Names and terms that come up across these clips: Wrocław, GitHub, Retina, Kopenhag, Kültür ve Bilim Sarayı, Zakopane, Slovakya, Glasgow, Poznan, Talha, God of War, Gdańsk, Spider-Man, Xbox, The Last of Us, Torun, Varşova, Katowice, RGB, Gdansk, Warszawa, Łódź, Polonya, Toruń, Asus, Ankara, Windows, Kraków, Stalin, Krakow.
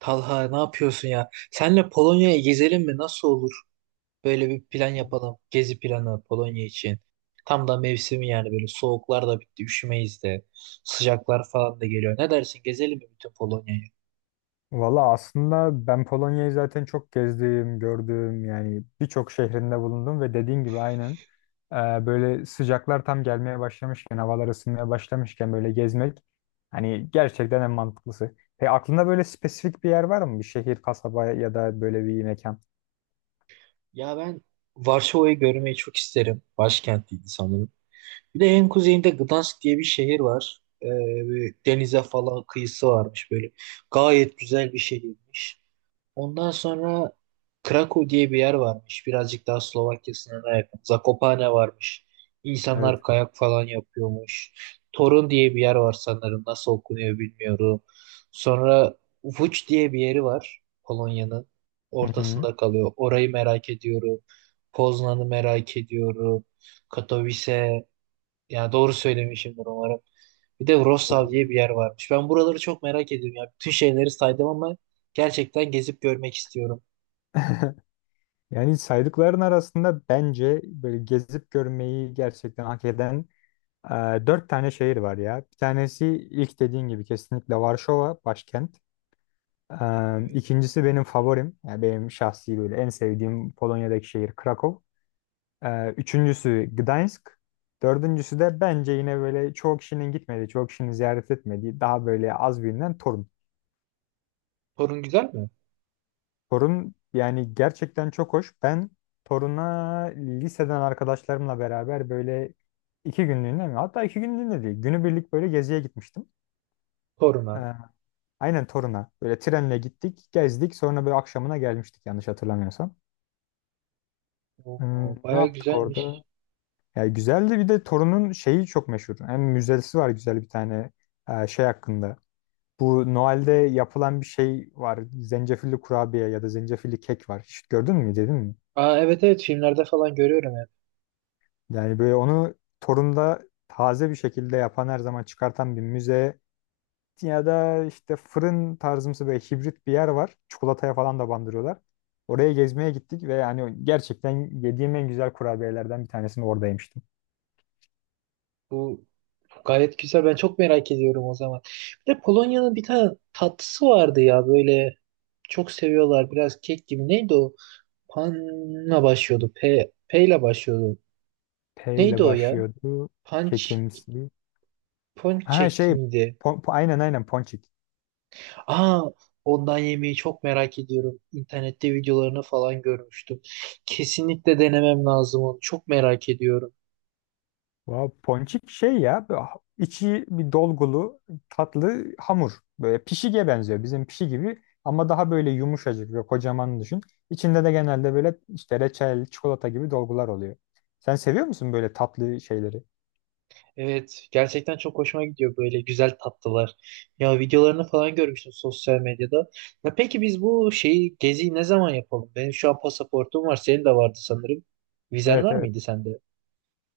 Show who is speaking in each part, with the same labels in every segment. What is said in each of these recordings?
Speaker 1: Talha ne yapıyorsun ya? Senle Polonya'ya gezelim mi? Nasıl olur? Böyle bir plan yapalım. Gezi planı Polonya için. Tam da mevsimi yani böyle soğuklar da bitti, üşümeyiz de. Sıcaklar falan da geliyor. Ne dersin? Gezelim mi bütün Polonya'yı?
Speaker 2: Valla aslında ben Polonya'yı zaten çok gezdim, gördüm yani birçok şehrinde bulundum ve dediğin gibi aynen böyle sıcaklar tam gelmeye başlamışken, havalar ısınmaya başlamışken böyle gezmek hani gerçekten en mantıklısı. Peki aklında böyle spesifik bir yer var mı? Bir şehir, kasaba ya da böyle bir mekan?
Speaker 1: Ya ben Varşova'yı görmeyi çok isterim. Başkentiydi sanırım. Bir de en kuzeyinde Gdansk diye bir şehir var. Bir denize falan kıyısı varmış böyle. Gayet güzel bir şehirmiş. Ondan sonra Krakow diye bir yer varmış. Birazcık daha Slovakya sınırına yakın. Zakopane varmış. İnsanlar
Speaker 2: Evet.
Speaker 1: kayak falan yapıyormuş. Torun diye bir yer var sanırım. Nasıl okunuyor bilmiyorum. Sonra Łódź diye bir yeri var. Polonya'nın
Speaker 2: Hı hı.
Speaker 1: ortasında kalıyor. Orayı merak ediyorum. Poznan'ı merak ediyorum. Katowice. Yani doğru söylemişimdir umarım. Bir de Wrocław
Speaker 2: Olur.
Speaker 1: diye bir yer varmış. Ben buraları çok merak ediyorum ya. Bütün şeyleri saydım ama gerçekten gezip görmek istiyorum.
Speaker 2: Yani saydıkların arasında bence böyle gezip görmeyi gerçekten hak eden e, dört tane şehir var ya. Bir tanesi ilk dediğin gibi kesinlikle Varşova başkent.
Speaker 1: Evet.
Speaker 2: İkincisi benim favorim. Yani benim şahsi böyle en sevdiğim Polonya'daki şehir Krakow. Üçüncüsü Gdańsk. Dördüncüsü de bence yine böyle çoğu kişinin gitmediği, çoğu kişinin ziyaret etmediği daha böyle az bilinen Torun.
Speaker 1: Torun güzel mi?
Speaker 2: Torun yani gerçekten çok hoş. Ben Torun'a liseden arkadaşlarımla beraber böyle iki günlüğüne mi? Hatta iki günlüğüne değil. Günübirlik böyle geziye gitmiştim.
Speaker 1: Torun'a.
Speaker 2: Ee, aynen Torun'a. Böyle trenle gittik, gezdik. Sonra böyle akşamına gelmiştik yanlış hatırlamıyorsam. Hmm,
Speaker 1: Oo,
Speaker 2: ne
Speaker 1: bayağı
Speaker 2: yaptık
Speaker 1: güzelmiş.
Speaker 2: orada? Ya güzeldi bir de Torun'un şeyi çok meşhur. Hem müzesi var güzel bir tane şey hakkında. Bu Noel'de yapılan bir şey var. Zencefilli kurabiye ya da zencefilli kek var. Hiç gördün mü, dedin mi?
Speaker 1: Aa, evet evet filmlerde falan görüyorum hep.
Speaker 2: Yani böyle onu Torun'da taze bir şekilde yapan her zaman çıkartan bir müze ya da işte fırın tarzımsı böyle hibrit bir yer var. Çikolataya falan da bandırıyorlar. Oraya gezmeye gittik ve yani gerçekten yediğim en güzel kurabiyelerden bir tanesini orada yemiştim.
Speaker 1: Bu gayet güzel. Ben çok merak ediyorum o zaman. Bir de Polonya'nın bir tane tatlısı vardı ya böyle çok seviyorlar. Biraz kek gibi. Neydi o? Pan'la başlıyordu. P, P ile başlıyordu.
Speaker 2: P ile
Speaker 1: Neydi o ya?
Speaker 2: başlıyordu.
Speaker 1: Punch.
Speaker 2: Kekimsi. Ha
Speaker 1: Ponçek
Speaker 2: şey
Speaker 1: miydi?
Speaker 2: aynen aynen ponçik.
Speaker 1: Aa, ondan yemeği çok merak ediyorum. İnternette videolarını falan görmüştüm. Kesinlikle denemem lazım onu. Çok merak ediyorum.
Speaker 2: Vav, ponçik şey ya böyle içi bir dolgulu tatlı hamur. Böyle pişiğe benziyor bizim pişi gibi ama daha böyle yumuşacık ve kocaman düşün. İçinde de genelde böyle işte reçel, çikolata gibi dolgular oluyor. Sen seviyor musun böyle tatlı şeyleri?
Speaker 1: Evet, gerçekten çok hoşuma gidiyor böyle güzel tatlılar. Ya videolarını falan görmüştüm sosyal medyada. Ya peki biz bu şeyi geziyi ne zaman yapalım? Benim şu an pasaportum var, senin de vardı sanırım. Vizen
Speaker 2: Evet
Speaker 1: var
Speaker 2: evet
Speaker 1: mıydı sende?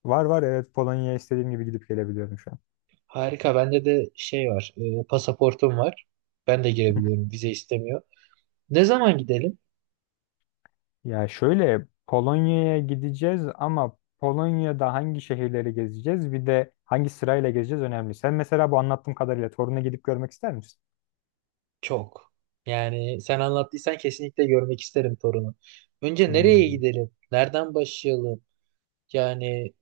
Speaker 2: var var evet Polonya'ya istediğim gibi gidip gelebiliyorum şu an.
Speaker 1: Harika, bende de şey var, pasaportum var. Ben de girebiliyorum, vize istemiyor. Ne zaman gidelim?
Speaker 2: Ya şöyle Polonya'ya gideceğiz ama Polonya'da hangi şehirleri gezeceğiz bir de hangi sırayla gezeceğiz önemli. Sen mesela bu anlattığım kadarıyla Torun'a gidip görmek ister misin?
Speaker 1: Çok. Yani sen anlattıysan kesinlikle görmek isterim torunu. Önce nereye
Speaker 2: Hmm.
Speaker 1: gidelim? Nereden başlayalım? Yani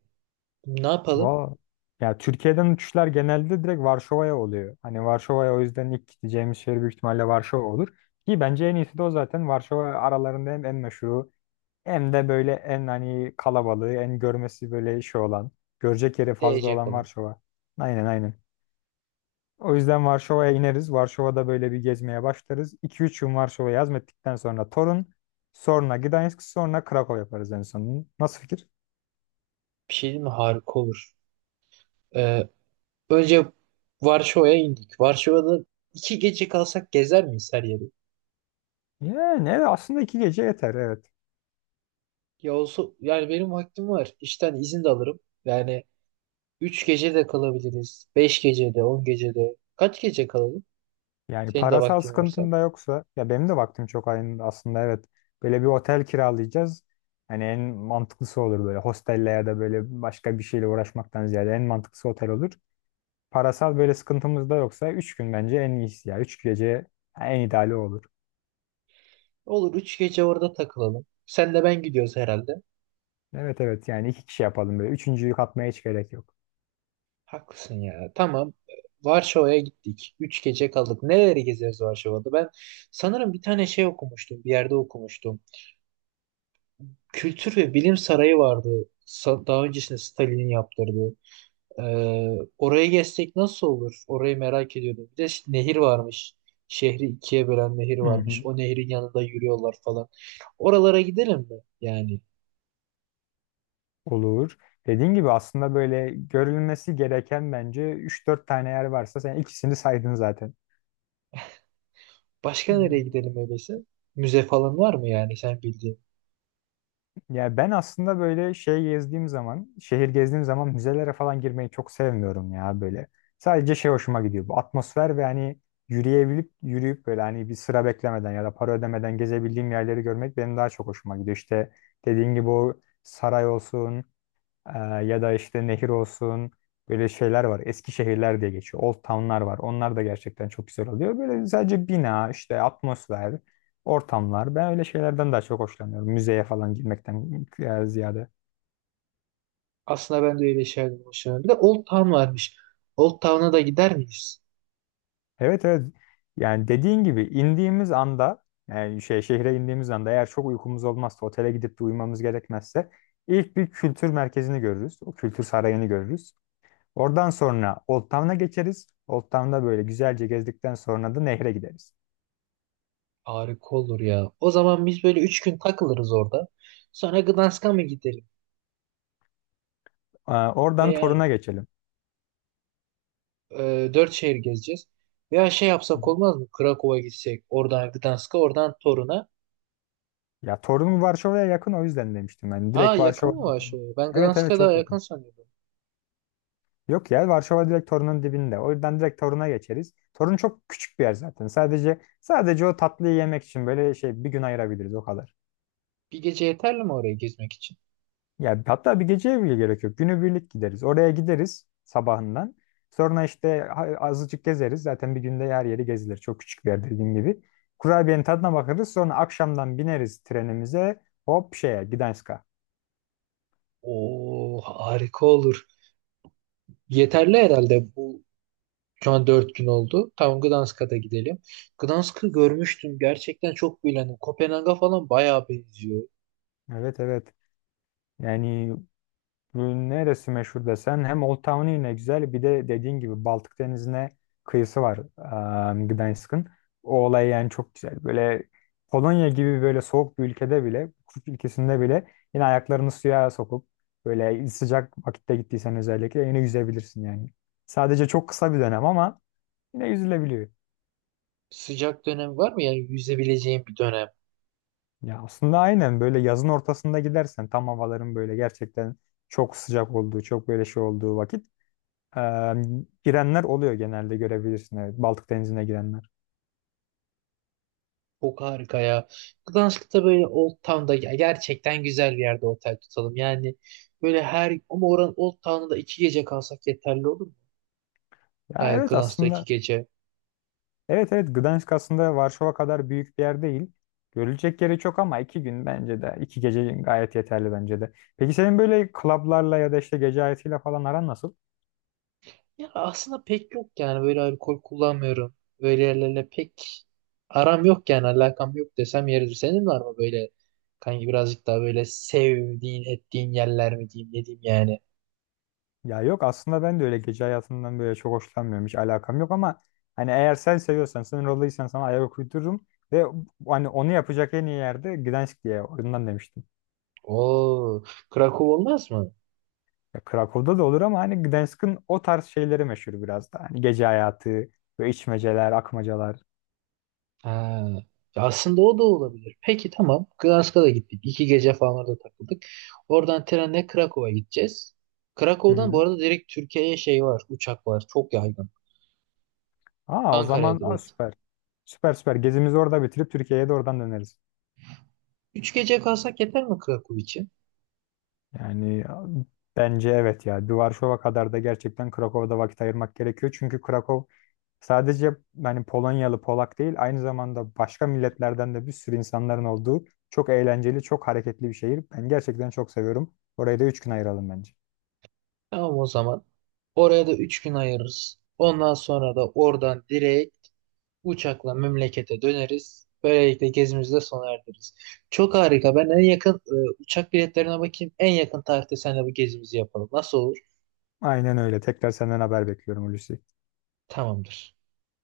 Speaker 1: ne yapalım?
Speaker 2: Valla ya Türkiye'den uçuşlar genelde direkt Varşova'ya oluyor. Hani Varşova'ya o yüzden ilk gideceğimiz şehir büyük ihtimalle Varşova olur. Ki bence en iyisi de o zaten. Varşova aralarında hem en meşhuru hem de böyle en hani kalabalığı, en görmesi böyle şey olan, görecek yeri fazla
Speaker 1: Diyecek
Speaker 2: olan
Speaker 1: olan.
Speaker 2: Varşova. Aynen aynen. O yüzden Varşova'ya ineriz. Varşova'da böyle bir gezmeye başlarız. 2 üç gün Varşova'yı hazmettikten sonra Torun, sonra Gdańsk, sonra Krakow yaparız en son. Nasıl fikir?
Speaker 1: Bir şey değil mi? Harika olur. Ee, önce Varşova'ya indik. Varşova'da 2 gece kalsak gezer miyiz her yeri?
Speaker 2: Yani evet, aslında iki gece yeter evet.
Speaker 1: Ya olsa yani benim vaktim var. İşten izin de alırım. Yani 3 gece de kalabiliriz. 5 gece de, 10 gece de. Kaç gece kalalım?
Speaker 2: Yani
Speaker 1: Senin de
Speaker 2: parasal
Speaker 1: vaktin varsa.
Speaker 2: sıkıntın da yoksa ya benim de vaktim çok aynı aslında evet. Böyle bir otel kiralayacağız. Hani en mantıklısı olur böyle hostelle ya da böyle başka bir şeyle uğraşmaktan ziyade en mantıklısı otel olur. Parasal böyle sıkıntımız da yoksa 3 gün bence en iyisi ya. Üç gece en ideali olur.
Speaker 1: Olur 3 gece orada takılalım. Sen de ben gidiyoruz herhalde.
Speaker 2: Evet evet yani iki kişi yapalım böyle. Üçüncüyü katmaya hiç gerek yok.
Speaker 1: Haklısın ya. Tamam. Varşova'ya gittik. 3 gece kaldık. Neleri gezeriz Varşova'da? Ben sanırım bir tane şey okumuştum. Bir yerde okumuştum. Kültür ve Bilim Sarayı vardı. Daha öncesinde Stalin'in yaptırdığı. Orayı gezsek nasıl olur? Orayı merak ediyordum. Bir de nehir varmış. Şehri ikiye bölen nehir
Speaker 2: Hı
Speaker 1: varmış.
Speaker 2: hı.
Speaker 1: O nehrin yanında yürüyorlar falan. Oralara gidelim mi? Yani.
Speaker 2: Olur. Dediğin gibi aslında böyle görülmesi gereken bence üç dört tane yer varsa sen ikisini saydın zaten.
Speaker 1: Başka nereye
Speaker 2: Hmm.
Speaker 1: gidelim öyleyse? Müze falan var mı yani sen bildiğin?
Speaker 2: Ya ben aslında böyle şey gezdiğim zaman, şehir gezdiğim zaman müzelere falan girmeyi çok sevmiyorum ya böyle. Sadece şey hoşuma gidiyor. Bu atmosfer ve hani yürüyebilip yürüyüp böyle hani bir sıra beklemeden ya da para ödemeden gezebildiğim yerleri görmek benim daha çok hoşuma gidiyor. İşte dediğin gibi o saray olsun, ee, ya da işte nehir olsun böyle şeyler var. Eski şehirler diye geçiyor. Old town'lar var. Onlar da gerçekten çok güzel oluyor. Böyle sadece bina, işte atmosfer, ortamlar. Ben öyle şeylerden daha çok hoşlanıyorum. Müzeye falan girmekten ziyade.
Speaker 1: Aslında ben de öyle şeyler hoşlanırım. Bir de Old Town varmış. Old Town'a da gider miyiz?
Speaker 2: Evet evet. Yani dediğin gibi indiğimiz anda yani şey şehre indiğimiz anda eğer çok uykumuz olmazsa otele gidip de uyumamız gerekmezse ilk bir kültür merkezini görürüz. O kültür sarayını görürüz. Oradan sonra Old Town'a geçeriz. Old Town'da böyle güzelce gezdikten sonra da nehre gideriz.
Speaker 1: Harika olur ya. O zaman biz böyle 3 gün takılırız orada. Sonra Gdansk'a mı gidelim?
Speaker 2: Oradan
Speaker 1: Veya
Speaker 2: Torun'a geçelim.
Speaker 1: dört şehir gezeceğiz. Veya şey
Speaker 2: Hı hı.
Speaker 1: yapsak olmaz mı? Krakow'a gitsek. Oradan Gdansk'a, oradan Torun'a.
Speaker 2: Ya Torun Varşova'ya yakın o yüzden demiştim ben.
Speaker 1: Aa
Speaker 2: Direkt
Speaker 1: yakın mı
Speaker 2: Varşova'dan
Speaker 1: var
Speaker 2: Torun.
Speaker 1: şu? Ben
Speaker 2: Evet evet
Speaker 1: Gdansk'a daha
Speaker 2: çok
Speaker 1: yakın
Speaker 2: yakın.
Speaker 1: sanıyordum.
Speaker 2: Yok ya Varşova direkt Torun'un dibinde. O yüzden direkt Torun'a geçeriz. Torun çok küçük bir yer zaten. Sadece o tatlıyı yemek için böyle şey bir gün ayırabiliriz o kadar.
Speaker 1: 1 gece yeterli mi oraya gezmek için?
Speaker 2: Ya hatta bir geceye bile gerek yok. Günübirlik gideriz. Oraya gideriz sabahından. Sonra işte azıcık gezeriz. Zaten bir günde her yeri gezilir. Çok küçük bir yer dediğim gibi. Kurabiyenin tadına bakarız. Sonra akşamdan bineriz trenimize. Hop şeye Gdańsk'a.
Speaker 1: Oo harika olur. Yeterli herhalde. Şu an 4 gün oldu. Tamam Gdansk'a da gidelim. Gdansk'ı görmüştüm. Gerçekten çok beğendim. Kopenhag'a falan bayağı benziyor.
Speaker 2: Evet evet. Yani bunun neresi meşhur desen hem Old Town yine güzel bir de dediğin gibi Baltık Denizi'ne kıyısı var Gdańsk'ın. O olay yani çok güzel. Böyle Polonya gibi böyle soğuk bir ülkede bile, kuzey ülkesinde bile yine ayaklarını suya sokup böyle sıcak vakitte gittiysen özellikle yine yüzebilirsin yani. Sadece çok kısa bir dönem ama yine yüzülebiliyor.
Speaker 1: Sıcak dönem var mı? Yani yüzebileceğim bir dönem.
Speaker 2: Ya aslında aynen böyle yazın ortasında gidersen tam havaların böyle gerçekten çok sıcak olduğu, çok böyle şey olduğu vakit Ee, girenler oluyor genelde görebilirsin. Evet, Baltık Denizi'ne girenler.
Speaker 1: Çok harika ya. Gdansk'ta böyle Old Town'da ya gerçekten güzel bir yerde otel tutalım. Yani böyle her ama oranın Old Town'da 2 gece kalsak yeterli olur mu?
Speaker 2: Ya
Speaker 1: Yani
Speaker 2: evet
Speaker 1: Gdansk'ta iki
Speaker 2: aslında.
Speaker 1: gece.
Speaker 2: Evet evet Gdansk aslında Varşova kadar büyük bir yer değil. Görülecek yeri çok ama iki gün bence de. İki gece gayet yeterli bence de. Peki senin böyle klablarla ya da işte gece hayatıyla falan aran nasıl?
Speaker 1: Ya aslında pek yok yani böyle alkol kullanmıyorum. Böyle yerlerle pek aram yok yani alakam yok desem yeridir. Senin var mı böyle kanki birazcık daha böyle sevdiğin ettiğin yerler mi diyeyim ne diyeyim yani.
Speaker 2: Ya yok aslında ben de öyle gece hayatından böyle çok hoşlanmıyorum. Hiç alakam yok ama hani eğer sen seviyorsan, sen rolluysan sana ayak uydururum. Ve hani onu yapacak en iyi yerde Gdansk diye oyundan demiştim.
Speaker 1: Oo, Krakow olmaz mı?
Speaker 2: Ya Krakow'da da olur ama hani Gdansk'ın o tarz şeyleri meşhur biraz da. Hani gece hayatı ve içmeceler, akmacalar.
Speaker 1: Ha. Ya aslında o da olabilir. Peki tamam. Glasgow'a da gittik. İki gece falan orada takıldık. Oradan trenle Krakow'a gideceğiz.
Speaker 2: Hı
Speaker 1: Krakow'dan bu
Speaker 2: hı.
Speaker 1: arada direkt Türkiye'ye şey var. Uçak var. Çok yaygın.
Speaker 2: Aa o
Speaker 1: Ankara'ya
Speaker 2: zaman
Speaker 1: direkt.
Speaker 2: süper. Süper süper. Gezimizi orada bitirip Türkiye'ye de oradan döneriz.
Speaker 1: 3 gece kalsak yeter mi Krakow için?
Speaker 2: Yani ya, bence evet ya. Varşova kadar da gerçekten Krakow'da vakit ayırmak gerekiyor. Çünkü Krakow sadece hani Polonyalı Polak değil aynı zamanda başka milletlerden de bir sürü insanların olduğu çok eğlenceli, çok hareketli bir şehir. Ben gerçekten çok seviyorum. Orayı da 3 gün ayıralım bence.
Speaker 1: Tamam o zaman. Oraya da 3 gün ayırırız. Ondan sonra da oradan direkt uçakla memlekete döneriz. Böylelikle gezimizi de sona erdiririz. Çok harika. Ben en yakın uçak biletlerine bakayım. En yakın tarihte seninle bu gezimizi yapalım. Nasıl olur?
Speaker 2: Aynen öyle. Tekrar senden haber bekliyorum Hulusi.
Speaker 1: Tamamdır.